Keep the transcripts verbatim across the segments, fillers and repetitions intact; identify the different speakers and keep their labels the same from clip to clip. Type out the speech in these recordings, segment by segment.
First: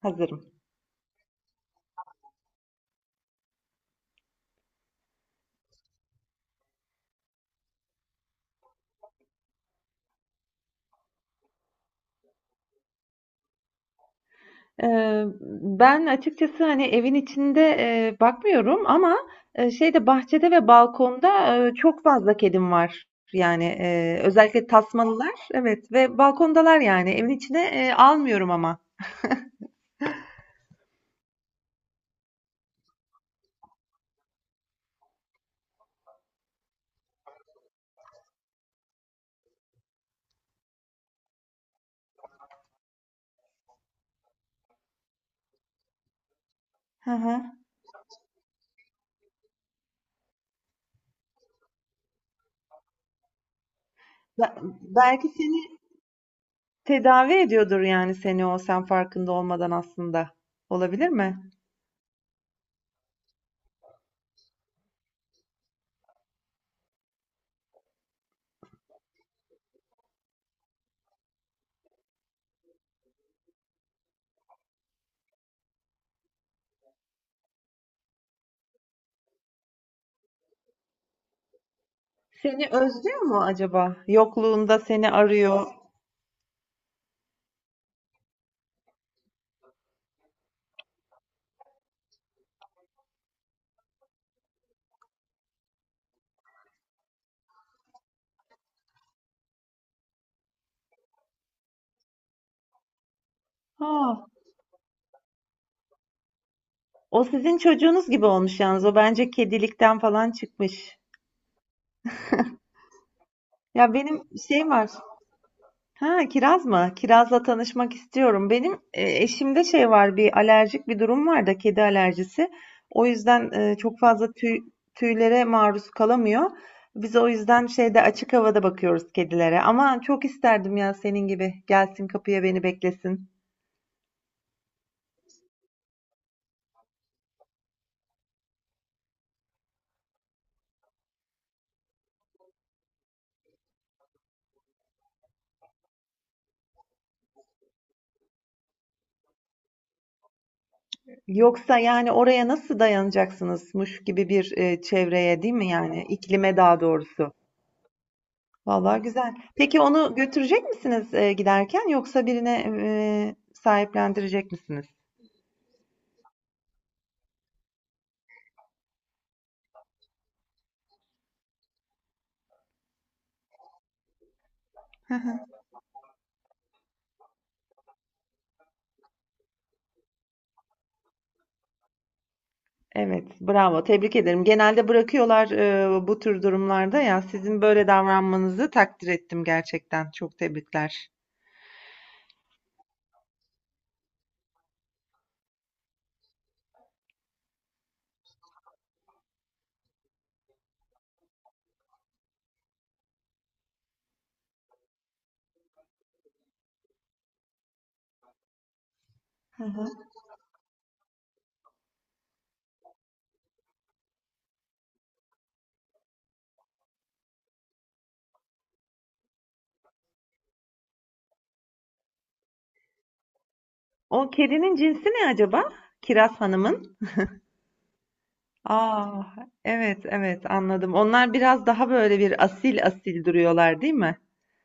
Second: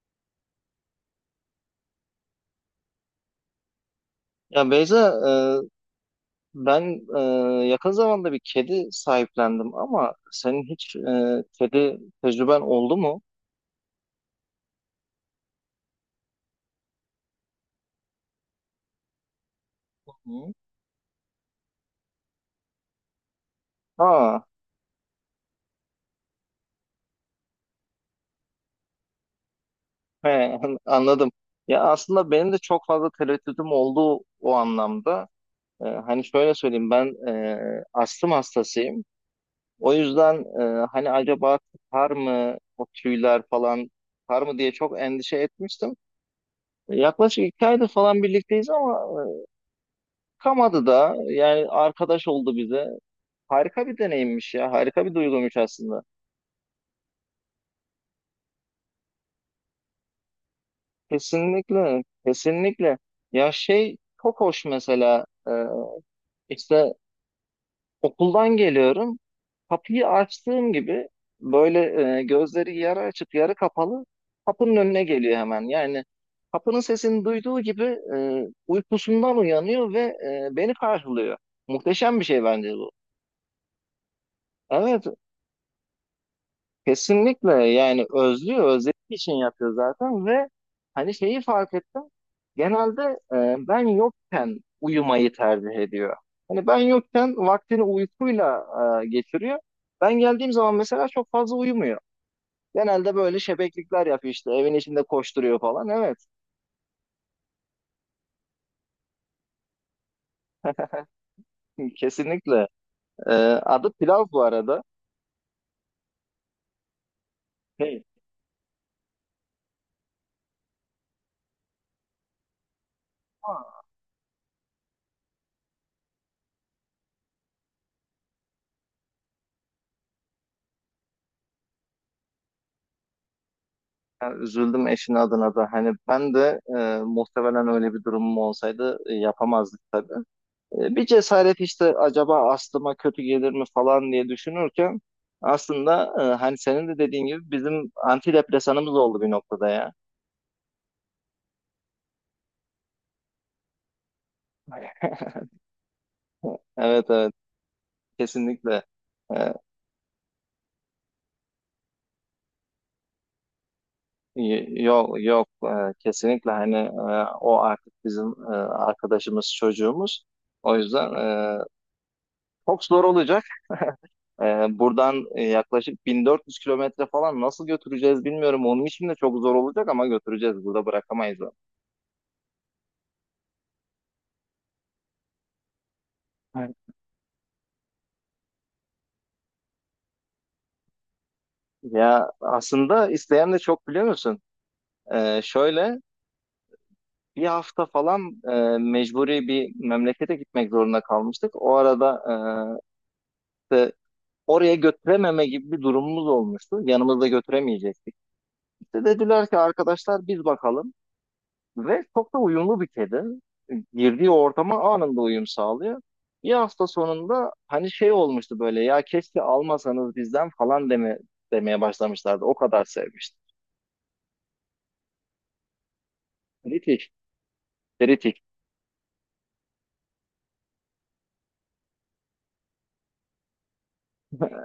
Speaker 1: Hazırım.
Speaker 2: Ya Beyza, e, ben e, yakın zamanda bir kedi sahiplendim ama senin hiç e, kedi tecrüben oldu mu?
Speaker 1: Eee, ben açıkçası, hani, evin içinde, eee, bakmıyorum ama, eee, şeyde bahçede
Speaker 2: Hı.
Speaker 1: ve balkonda, eee, çok fazla kedim var. Yani, eee,
Speaker 2: Ha,
Speaker 1: özellikle tasmalılar, evet ve balkondalar yani. Evin içine, eee, almıyorum ama.
Speaker 2: he, anladım. Ya aslında benim de çok fazla tereddütüm oldu o anlamda. E, hani şöyle söyleyeyim, ben e, astım hastasıyım. O yüzden e, hani acaba tutar mı o tüyler falan tutar mı diye çok endişe etmiştim.
Speaker 1: Hı
Speaker 2: Yaklaşık
Speaker 1: hı.
Speaker 2: iki aydır falan birlikteyiz ama e, kamadı da yani arkadaş oldu bize. Harika bir
Speaker 1: Be
Speaker 2: deneyimmiş ya. Harika bir
Speaker 1: belki
Speaker 2: duyguymuş
Speaker 1: seni
Speaker 2: aslında.
Speaker 1: tedavi ediyordur yani seni o, sen farkında olmadan aslında. Olabilir mi?
Speaker 2: Kesinlikle. Kesinlikle. Ya şey, çok hoş mesela e, işte okuldan geliyorum. Kapıyı açtığım gibi böyle e, gözleri yarı açık yarı kapalı kapının önüne geliyor hemen. Yani kapının sesini duyduğu gibi e, uykusundan uyanıyor ve e, beni karşılıyor. Muhteşem bir şey
Speaker 1: Seni
Speaker 2: bence bu.
Speaker 1: özlüyor mu acaba? Yokluğunda
Speaker 2: Evet.
Speaker 1: seni arıyor.
Speaker 2: Kesinlikle, yani özlüyor, özlediği için yapıyor zaten ve hani şeyi fark ettim. Genelde e, ben yokken uyumayı tercih ediyor. Hani ben yokken vaktini uykuyla e, geçiriyor. Ben geldiğim zaman mesela çok fazla uyumuyor. Genelde böyle şebeklikler
Speaker 1: Ha,
Speaker 2: yapıyor, işte evin içinde koşturuyor falan. Evet,
Speaker 1: o sizin çocuğunuz gibi olmuş yalnız. O bence kedilikten falan çıkmış.
Speaker 2: kesinlikle. E, adı
Speaker 1: Ya
Speaker 2: Pilav
Speaker 1: benim
Speaker 2: bu
Speaker 1: şey
Speaker 2: arada.
Speaker 1: var. Ha, kiraz mı? Kirazla tanışmak
Speaker 2: Hey.
Speaker 1: istiyorum. Benim e, eşimde şey var, bir alerjik bir durum var da kedi alerjisi. O yüzden e, çok fazla tüy, tüylere maruz kalamıyor. Biz o yüzden şeyde açık havada bakıyoruz kedilere. Ama çok isterdim ya senin gibi gelsin kapıya beni beklesin.
Speaker 2: Yani üzüldüm eşin adına da. Hani ben de e, muhtemelen öyle bir durumum olsaydı e, yapamazdık tabii. E, Bir cesaret işte, acaba aslıma kötü gelir mi falan diye düşünürken aslında e, hani senin de dediğin gibi bizim antidepresanımız oldu bir noktada ya.
Speaker 1: Yoksa yani oraya nasıl dayanacaksınızmış gibi bir e, çevreye değil mi yani iklime daha
Speaker 2: Evet, evet,
Speaker 1: doğrusu.
Speaker 2: kesinlikle.
Speaker 1: Vallahi güzel.
Speaker 2: Ee,
Speaker 1: Peki onu götürecek misiniz e, giderken yoksa birine e, sahiplendirecek
Speaker 2: y-
Speaker 1: misiniz?
Speaker 2: yok yok. Ee, kesinlikle hani e, o artık bizim e, arkadaşımız, çocuğumuz. O yüzden e, çok zor olacak. E, buradan e, yaklaşık 1400 kilometre falan nasıl götüreceğiz bilmiyorum. Onun için de çok zor olacak ama götüreceğiz. Burada bırakamayız
Speaker 1: Evet, bravo. Tebrik ederim. Genelde bırakıyorlar e, bu tür
Speaker 2: onu.
Speaker 1: durumlarda ya. Sizin böyle davranmanızı takdir ettim gerçekten. Çok tebrikler.
Speaker 2: Ya aslında isteyen de çok, biliyor musun? Ee, şöyle bir hafta falan e, mecburi bir memlekete gitmek zorunda kalmıştık. O arada e, işte oraya götürememe gibi bir durumumuz olmuştu. Yanımızda götüremeyecektik. İşte dediler ki, arkadaşlar biz bakalım. Ve çok da uyumlu bir kedi. Girdiği ortama anında uyum sağlıyor. Bir hafta sonunda hani şey olmuştu böyle, ya keşke almasanız bizden falan deme, demeye başlamışlardı. O kadar sevmişti.
Speaker 1: O kedinin cinsi ne acaba? Kiraz Hanım'ın.
Speaker 2: Kritik, kritik.
Speaker 1: Aa, evet evet anladım. Onlar biraz daha böyle bir asil asil duruyorlar değil mi?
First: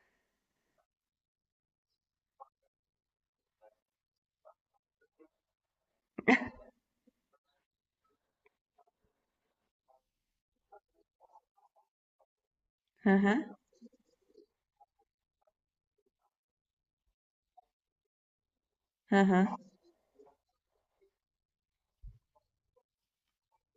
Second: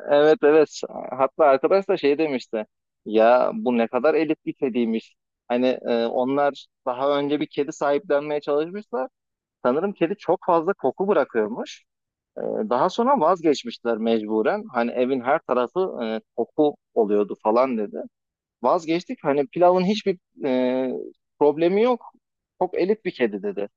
Speaker 2: Evet, evet. Hatta arkadaş da şey demişti. Ya bu ne kadar elit bir kediymiş. Hani e, onlar daha önce bir kedi sahiplenmeye çalışmışlar. Sanırım kedi çok fazla koku bırakıyormuş. E, daha
Speaker 1: Hı
Speaker 2: sonra
Speaker 1: hı,
Speaker 2: vazgeçmişler mecburen. Hani evin her tarafı e, koku oluyordu falan dedi.
Speaker 1: hı
Speaker 2: Vazgeçtik. Hani
Speaker 1: hı.
Speaker 2: pilavın hiçbir e, problemi yok. Çok elit bir kedi dedi.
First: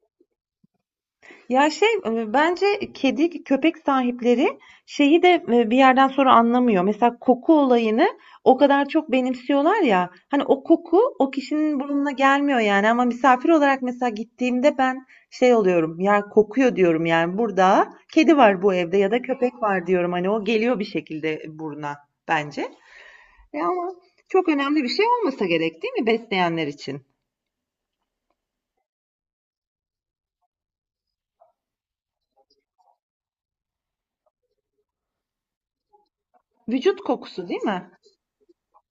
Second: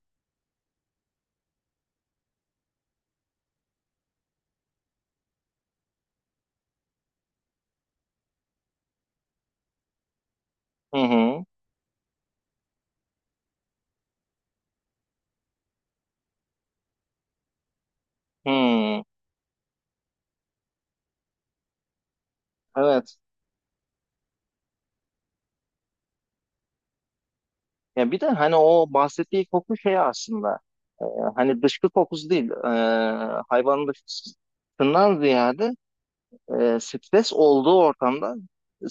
Speaker 1: Ya şey e, bence kedi köpek sahipleri şeyi de e, bir yerden sonra anlamıyor. Mesela koku olayını o kadar çok benimsiyorlar ya. Hani o
Speaker 2: Hı
Speaker 1: koku o
Speaker 2: hı.
Speaker 1: kişinin burnuna gelmiyor yani ama misafir olarak mesela gittiğimde ben şey oluyorum. Ya kokuyor diyorum yani burada kedi var bu evde
Speaker 2: Hı.
Speaker 1: ya da köpek var diyorum. Hani o geliyor bir şekilde buruna bence.
Speaker 2: Evet.
Speaker 1: Ya ama çok önemli bir şey olmasa gerek değil mi besleyenler için?
Speaker 2: Ya bir de hani o bahsettiği koku şey aslında, e, hani dışkı kokusu değil, e, hayvanın dışkısından ziyade e,
Speaker 1: Vücut
Speaker 2: stres
Speaker 1: kokusu değil
Speaker 2: olduğu
Speaker 1: mi?
Speaker 2: ortamda,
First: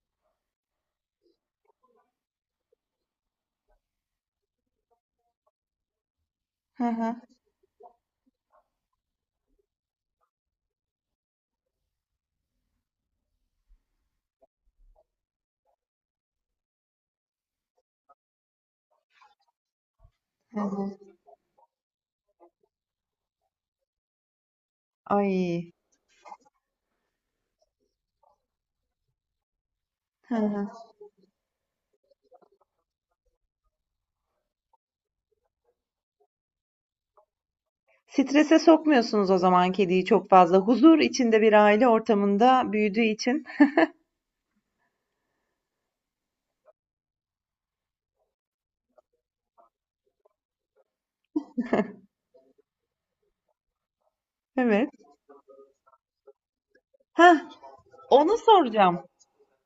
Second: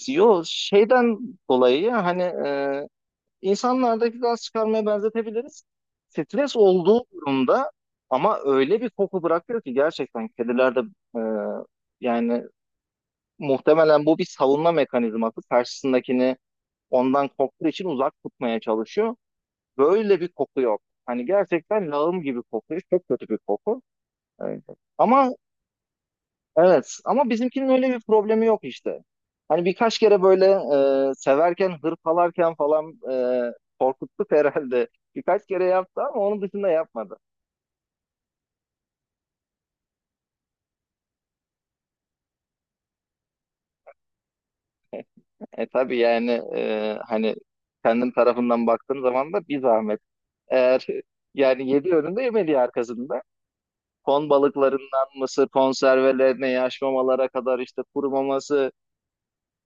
Speaker 2: yo şeyden dolayı ya, hani e, insanlardaki gaz çıkarmaya benzetebiliriz. Stres
Speaker 1: Hı
Speaker 2: olduğu
Speaker 1: hı.
Speaker 2: durumda ama öyle bir koku bırakıyor ki, gerçekten kedilerde e, yani muhtemelen bu bir savunma mekanizması, karşısındakini ondan korktuğu için uzak tutmaya çalışıyor. Böyle bir
Speaker 1: Hı
Speaker 2: koku yok.
Speaker 1: hı.
Speaker 2: Hani gerçekten lağım gibi kokuyor. Çok kötü bir koku. Evet. Ama
Speaker 1: Ay.
Speaker 2: evet, ama bizimkinin öyle bir problemi yok işte. Hani birkaç kere
Speaker 1: Hı
Speaker 2: böyle
Speaker 1: hı.
Speaker 2: e, severken, hırpalarken falan e, korkuttuk herhalde. Birkaç kere yaptı ama onun dışında yapmadı.
Speaker 1: Strese sokmuyorsunuz o zaman kediyi çok fazla. Huzur içinde bir aile ortamında büyüdüğü için.
Speaker 2: E tabii yani, e, hani kendim tarafından baktığım zaman da bir zahmet. Eğer yani, yedi önünde yemediği arkasında. Ton
Speaker 1: Evet.
Speaker 2: balıklarından mısır konservelerine, yaş mamalara
Speaker 1: Heh,
Speaker 2: kadar, işte
Speaker 1: onu
Speaker 2: kurumaması.
Speaker 1: soracağım.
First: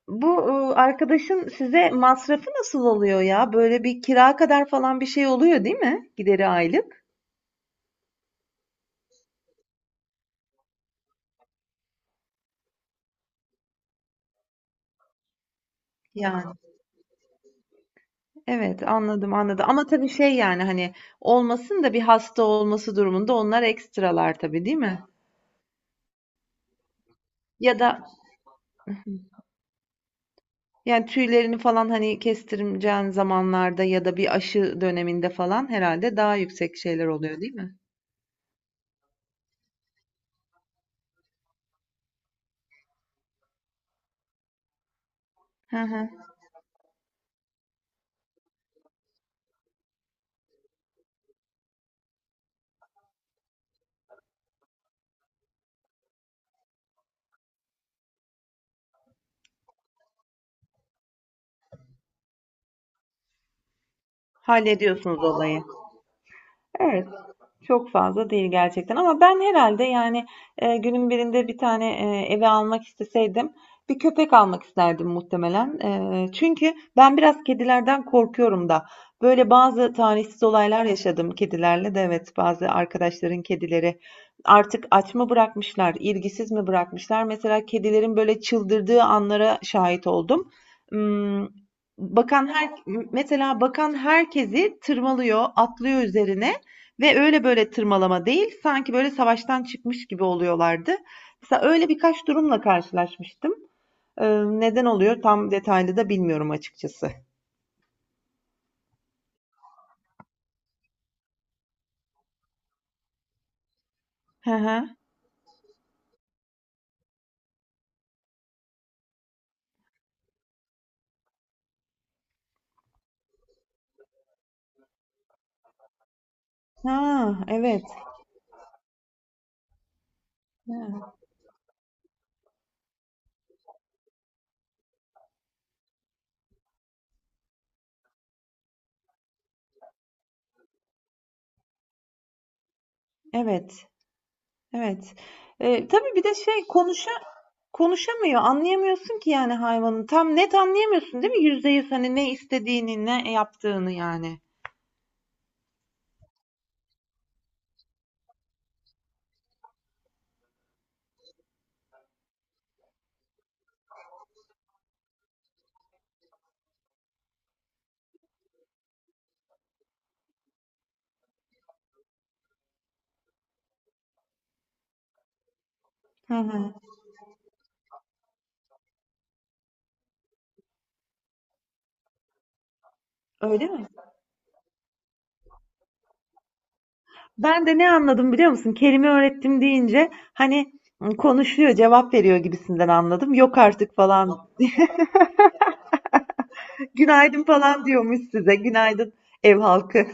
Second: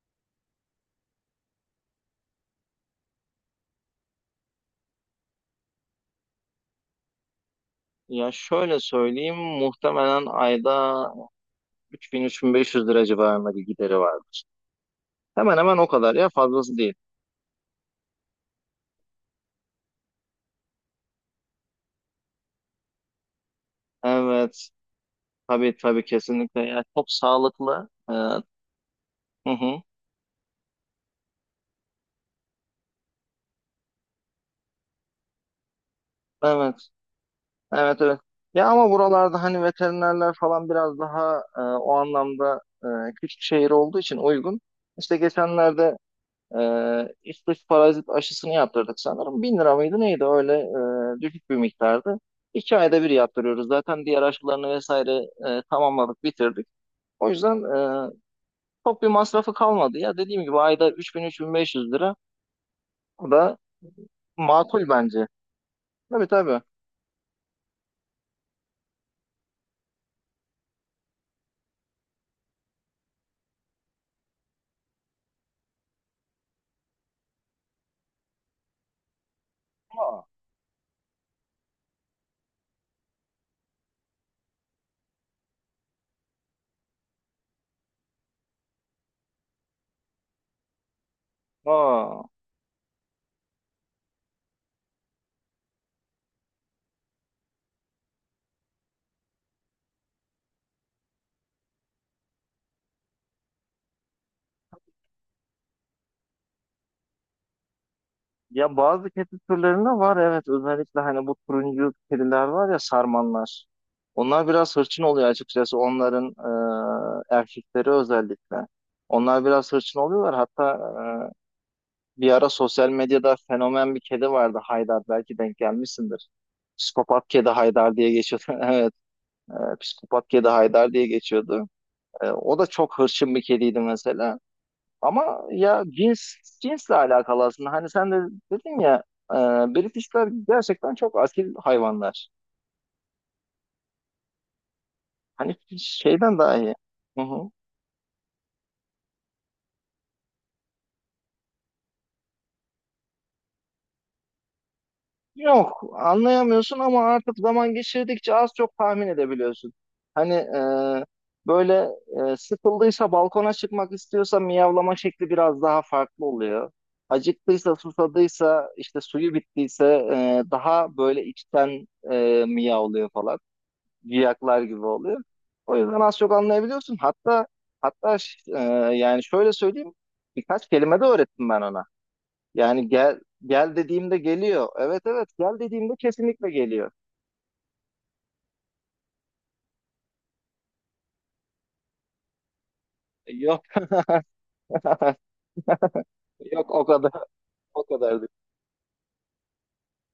Speaker 1: Bu e, arkadaşın size masrafı nasıl oluyor ya? Böyle bir kira kadar falan bir şey oluyor değil mi? Gideri aylık.
Speaker 2: Ya şöyle söyleyeyim, muhtemelen ayda 3000-3500 lira civarında bir gideri vardır. Hemen hemen o kadar ya,
Speaker 1: Yani
Speaker 2: fazlası değil.
Speaker 1: evet anladım anladım. Ama tabii şey yani hani olmasın da bir hasta olması durumunda onlar ekstralar tabii
Speaker 2: Evet,
Speaker 1: değil mi?
Speaker 2: tabii, tabii, kesinlikle. Ya çok
Speaker 1: Ya
Speaker 2: sağlıklı.
Speaker 1: da
Speaker 2: Evet. Hı hı.
Speaker 1: Yani tüylerini falan hani kestireceğin zamanlarda ya da bir aşı döneminde falan herhalde daha
Speaker 2: Evet.
Speaker 1: yüksek şeyler oluyor değil mi?
Speaker 2: Evet, evet. Ya ama buralarda hani veterinerler falan biraz daha e, o anlamda, e, küçük şehir olduğu için uygun. İşte
Speaker 1: Hı
Speaker 2: geçenlerde
Speaker 1: hı.
Speaker 2: Ee, üst üste parazit aşısını yaptırdık sanırım. Bin lira mıydı neydi öyle, e, düşük bir miktardı. iki ayda bir yaptırıyoruz. Zaten diğer aşılarını vesaire e, tamamladık, bitirdik. O yüzden e, çok bir masrafı kalmadı. Ya dediğim gibi ayda 3000-3500 lira. Bu da makul
Speaker 1: Hallediyorsunuz
Speaker 2: bence.
Speaker 1: olayı.
Speaker 2: Tabii, tabii.
Speaker 1: Evet. Çok fazla değil gerçekten ama ben herhalde yani e, günün birinde bir tane e, eve almak isteseydim bir köpek almak isterdim muhtemelen. E, çünkü ben biraz kedilerden korkuyorum da. Böyle bazı
Speaker 2: Aa,
Speaker 1: talihsiz olaylar yaşadım kedilerle de evet bazı arkadaşların kedileri artık aç mı bırakmışlar, ilgisiz mi bırakmışlar? Mesela kedilerin böyle çıldırdığı anlara şahit oldum. Hmm,
Speaker 2: aa.
Speaker 1: Bakan her mesela bakan herkesi tırmalıyor, atlıyor üzerine. Ve öyle böyle tırmalama değil, sanki böyle savaştan çıkmış gibi oluyorlardı. Mesela öyle birkaç durumla karşılaşmıştım. Ee, neden oluyor tam detaylı da bilmiyorum açıkçası.
Speaker 2: Ya bazı kedi türlerinde var, evet, özellikle hani bu turuncu kediler var ya, sarmanlar. Onlar
Speaker 1: Hı
Speaker 2: biraz
Speaker 1: hı.
Speaker 2: hırçın oluyor açıkçası, onların e, erkekleri özellikle. Onlar biraz hırçın oluyorlar. Hatta e, bir ara sosyal medyada fenomen bir kedi vardı, Haydar, belki denk gelmişsindir. Psikopat
Speaker 1: Ha,
Speaker 2: kedi
Speaker 1: evet.
Speaker 2: Haydar diye geçiyordu. Evet, e, psikopat kedi Haydar diye
Speaker 1: Ha,
Speaker 2: geçiyordu. E, o da çok hırçın bir kediydi mesela. Ama ya cins cinsle alakalı aslında. Hani sen de dedin ya, e, Britishler gerçekten çok asil hayvanlar.
Speaker 1: evet. Evet.
Speaker 2: Hani
Speaker 1: Ee, tabii bir de
Speaker 2: şeyden daha
Speaker 1: şey
Speaker 2: iyi.
Speaker 1: konuşa
Speaker 2: Hı hı.
Speaker 1: konuşamıyor. Anlayamıyorsun ki yani hayvanın. Tam net anlayamıyorsun değil mi? Yüzde yüz hani ne istediğini, ne yaptığını yani.
Speaker 2: Yok, anlayamıyorsun ama artık zaman geçirdikçe az çok tahmin edebiliyorsun. Hani e, böyle, e, sıkıldıysa, balkona çıkmak istiyorsa miyavlama şekli biraz daha farklı oluyor. Acıktıysa, susadıysa, işte suyu bittiyse e, daha böyle içten e, miyavlıyor falan. Ciyaklar gibi oluyor. O yüzden az çok
Speaker 1: Hı hı.
Speaker 2: anlayabiliyorsun. Hatta hatta ş- e, yani şöyle söyleyeyim, birkaç kelime de öğrettim ben ona. Yani gel
Speaker 1: Öyle
Speaker 2: gel
Speaker 1: mi?
Speaker 2: dediğimde geliyor. Evet, evet, gel dediğimde kesinlikle geliyor.
Speaker 1: Ben de ne anladım biliyor musun? Kelime öğrettim deyince hani konuşuyor, cevap veriyor gibisinden anladım. Yok
Speaker 2: Yok
Speaker 1: artık falan.
Speaker 2: yok, o kadar
Speaker 1: Günaydın
Speaker 2: o
Speaker 1: falan diyormuş
Speaker 2: kadardı.
Speaker 1: size. Günaydın ev halkı.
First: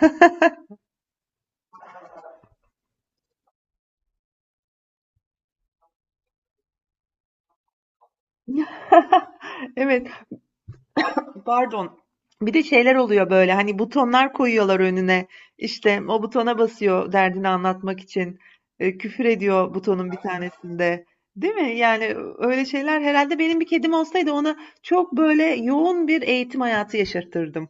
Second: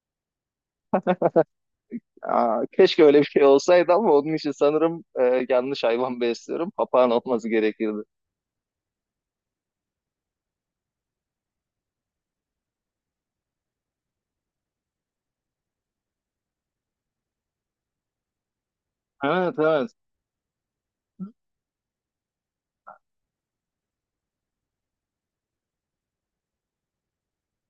Speaker 2: Aa, keşke öyle bir şey olsaydı ama onun için sanırım e, yanlış hayvan besliyorum. Papağan olması gerekirdi.
Speaker 1: Evet, pardon. Bir de şeyler oluyor böyle hani butonlar koyuyorlar önüne. İşte o butona basıyor derdini anlatmak için. E, küfür
Speaker 2: Evet,
Speaker 1: ediyor
Speaker 2: evet.
Speaker 1: butonun bir tanesinde. Değil mi? Yani öyle şeyler herhalde benim bir kedim olsaydı ona çok böyle yoğun bir eğitim hayatı yaşatırdım.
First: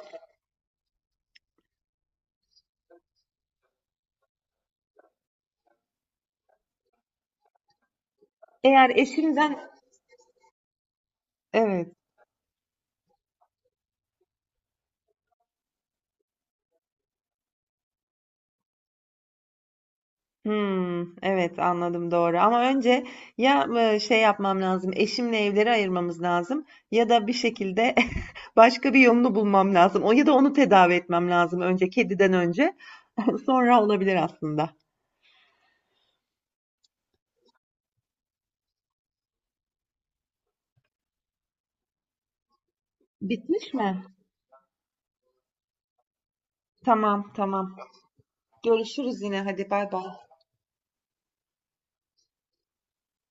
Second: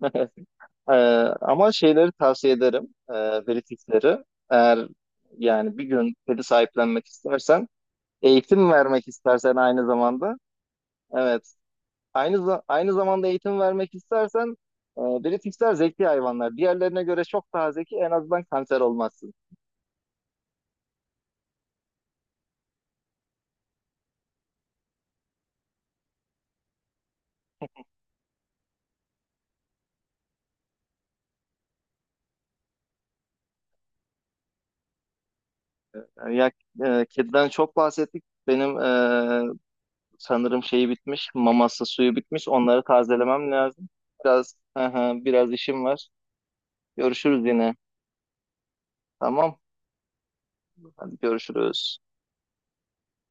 Speaker 2: Ee, ama şeyleri tavsiye ederim. E, pelifixleri. Eğer yani bir gün pedi sahiplenmek istersen, eğitim
Speaker 1: Eğer
Speaker 2: vermek istersen
Speaker 1: eşimden
Speaker 2: aynı zamanda. Evet.
Speaker 1: evet.
Speaker 2: Aynı za- aynı zamanda eğitim vermek istersen, e, pelifixler zeki hayvanlar. Diğerlerine göre çok daha zeki. En azından kanser olmazsın.
Speaker 1: Hımm. Evet, anladım, doğru ama önce ya, eee, şey yapmam lazım, eşimle evleri ayırmamız lazım ya da bir şekilde başka bir yolunu bulmam lazım. O ya da onu tedavi etmem lazım önce, kediden önce. Sonra olabilir aslında.
Speaker 2: Yani ya, e, kediden çok bahsettik. Benim e, sanırım şeyi bitmiş. Maması, suyu bitmiş. Onları tazelemem
Speaker 1: Bitmiş
Speaker 2: lazım.
Speaker 1: mi?
Speaker 2: Biraz biraz işim var.
Speaker 1: Tamam,
Speaker 2: Görüşürüz yine.
Speaker 1: tamam. Görüşürüz yine.
Speaker 2: Tamam.
Speaker 1: Hadi, bay bay.
Speaker 2: Hadi, görüşürüz.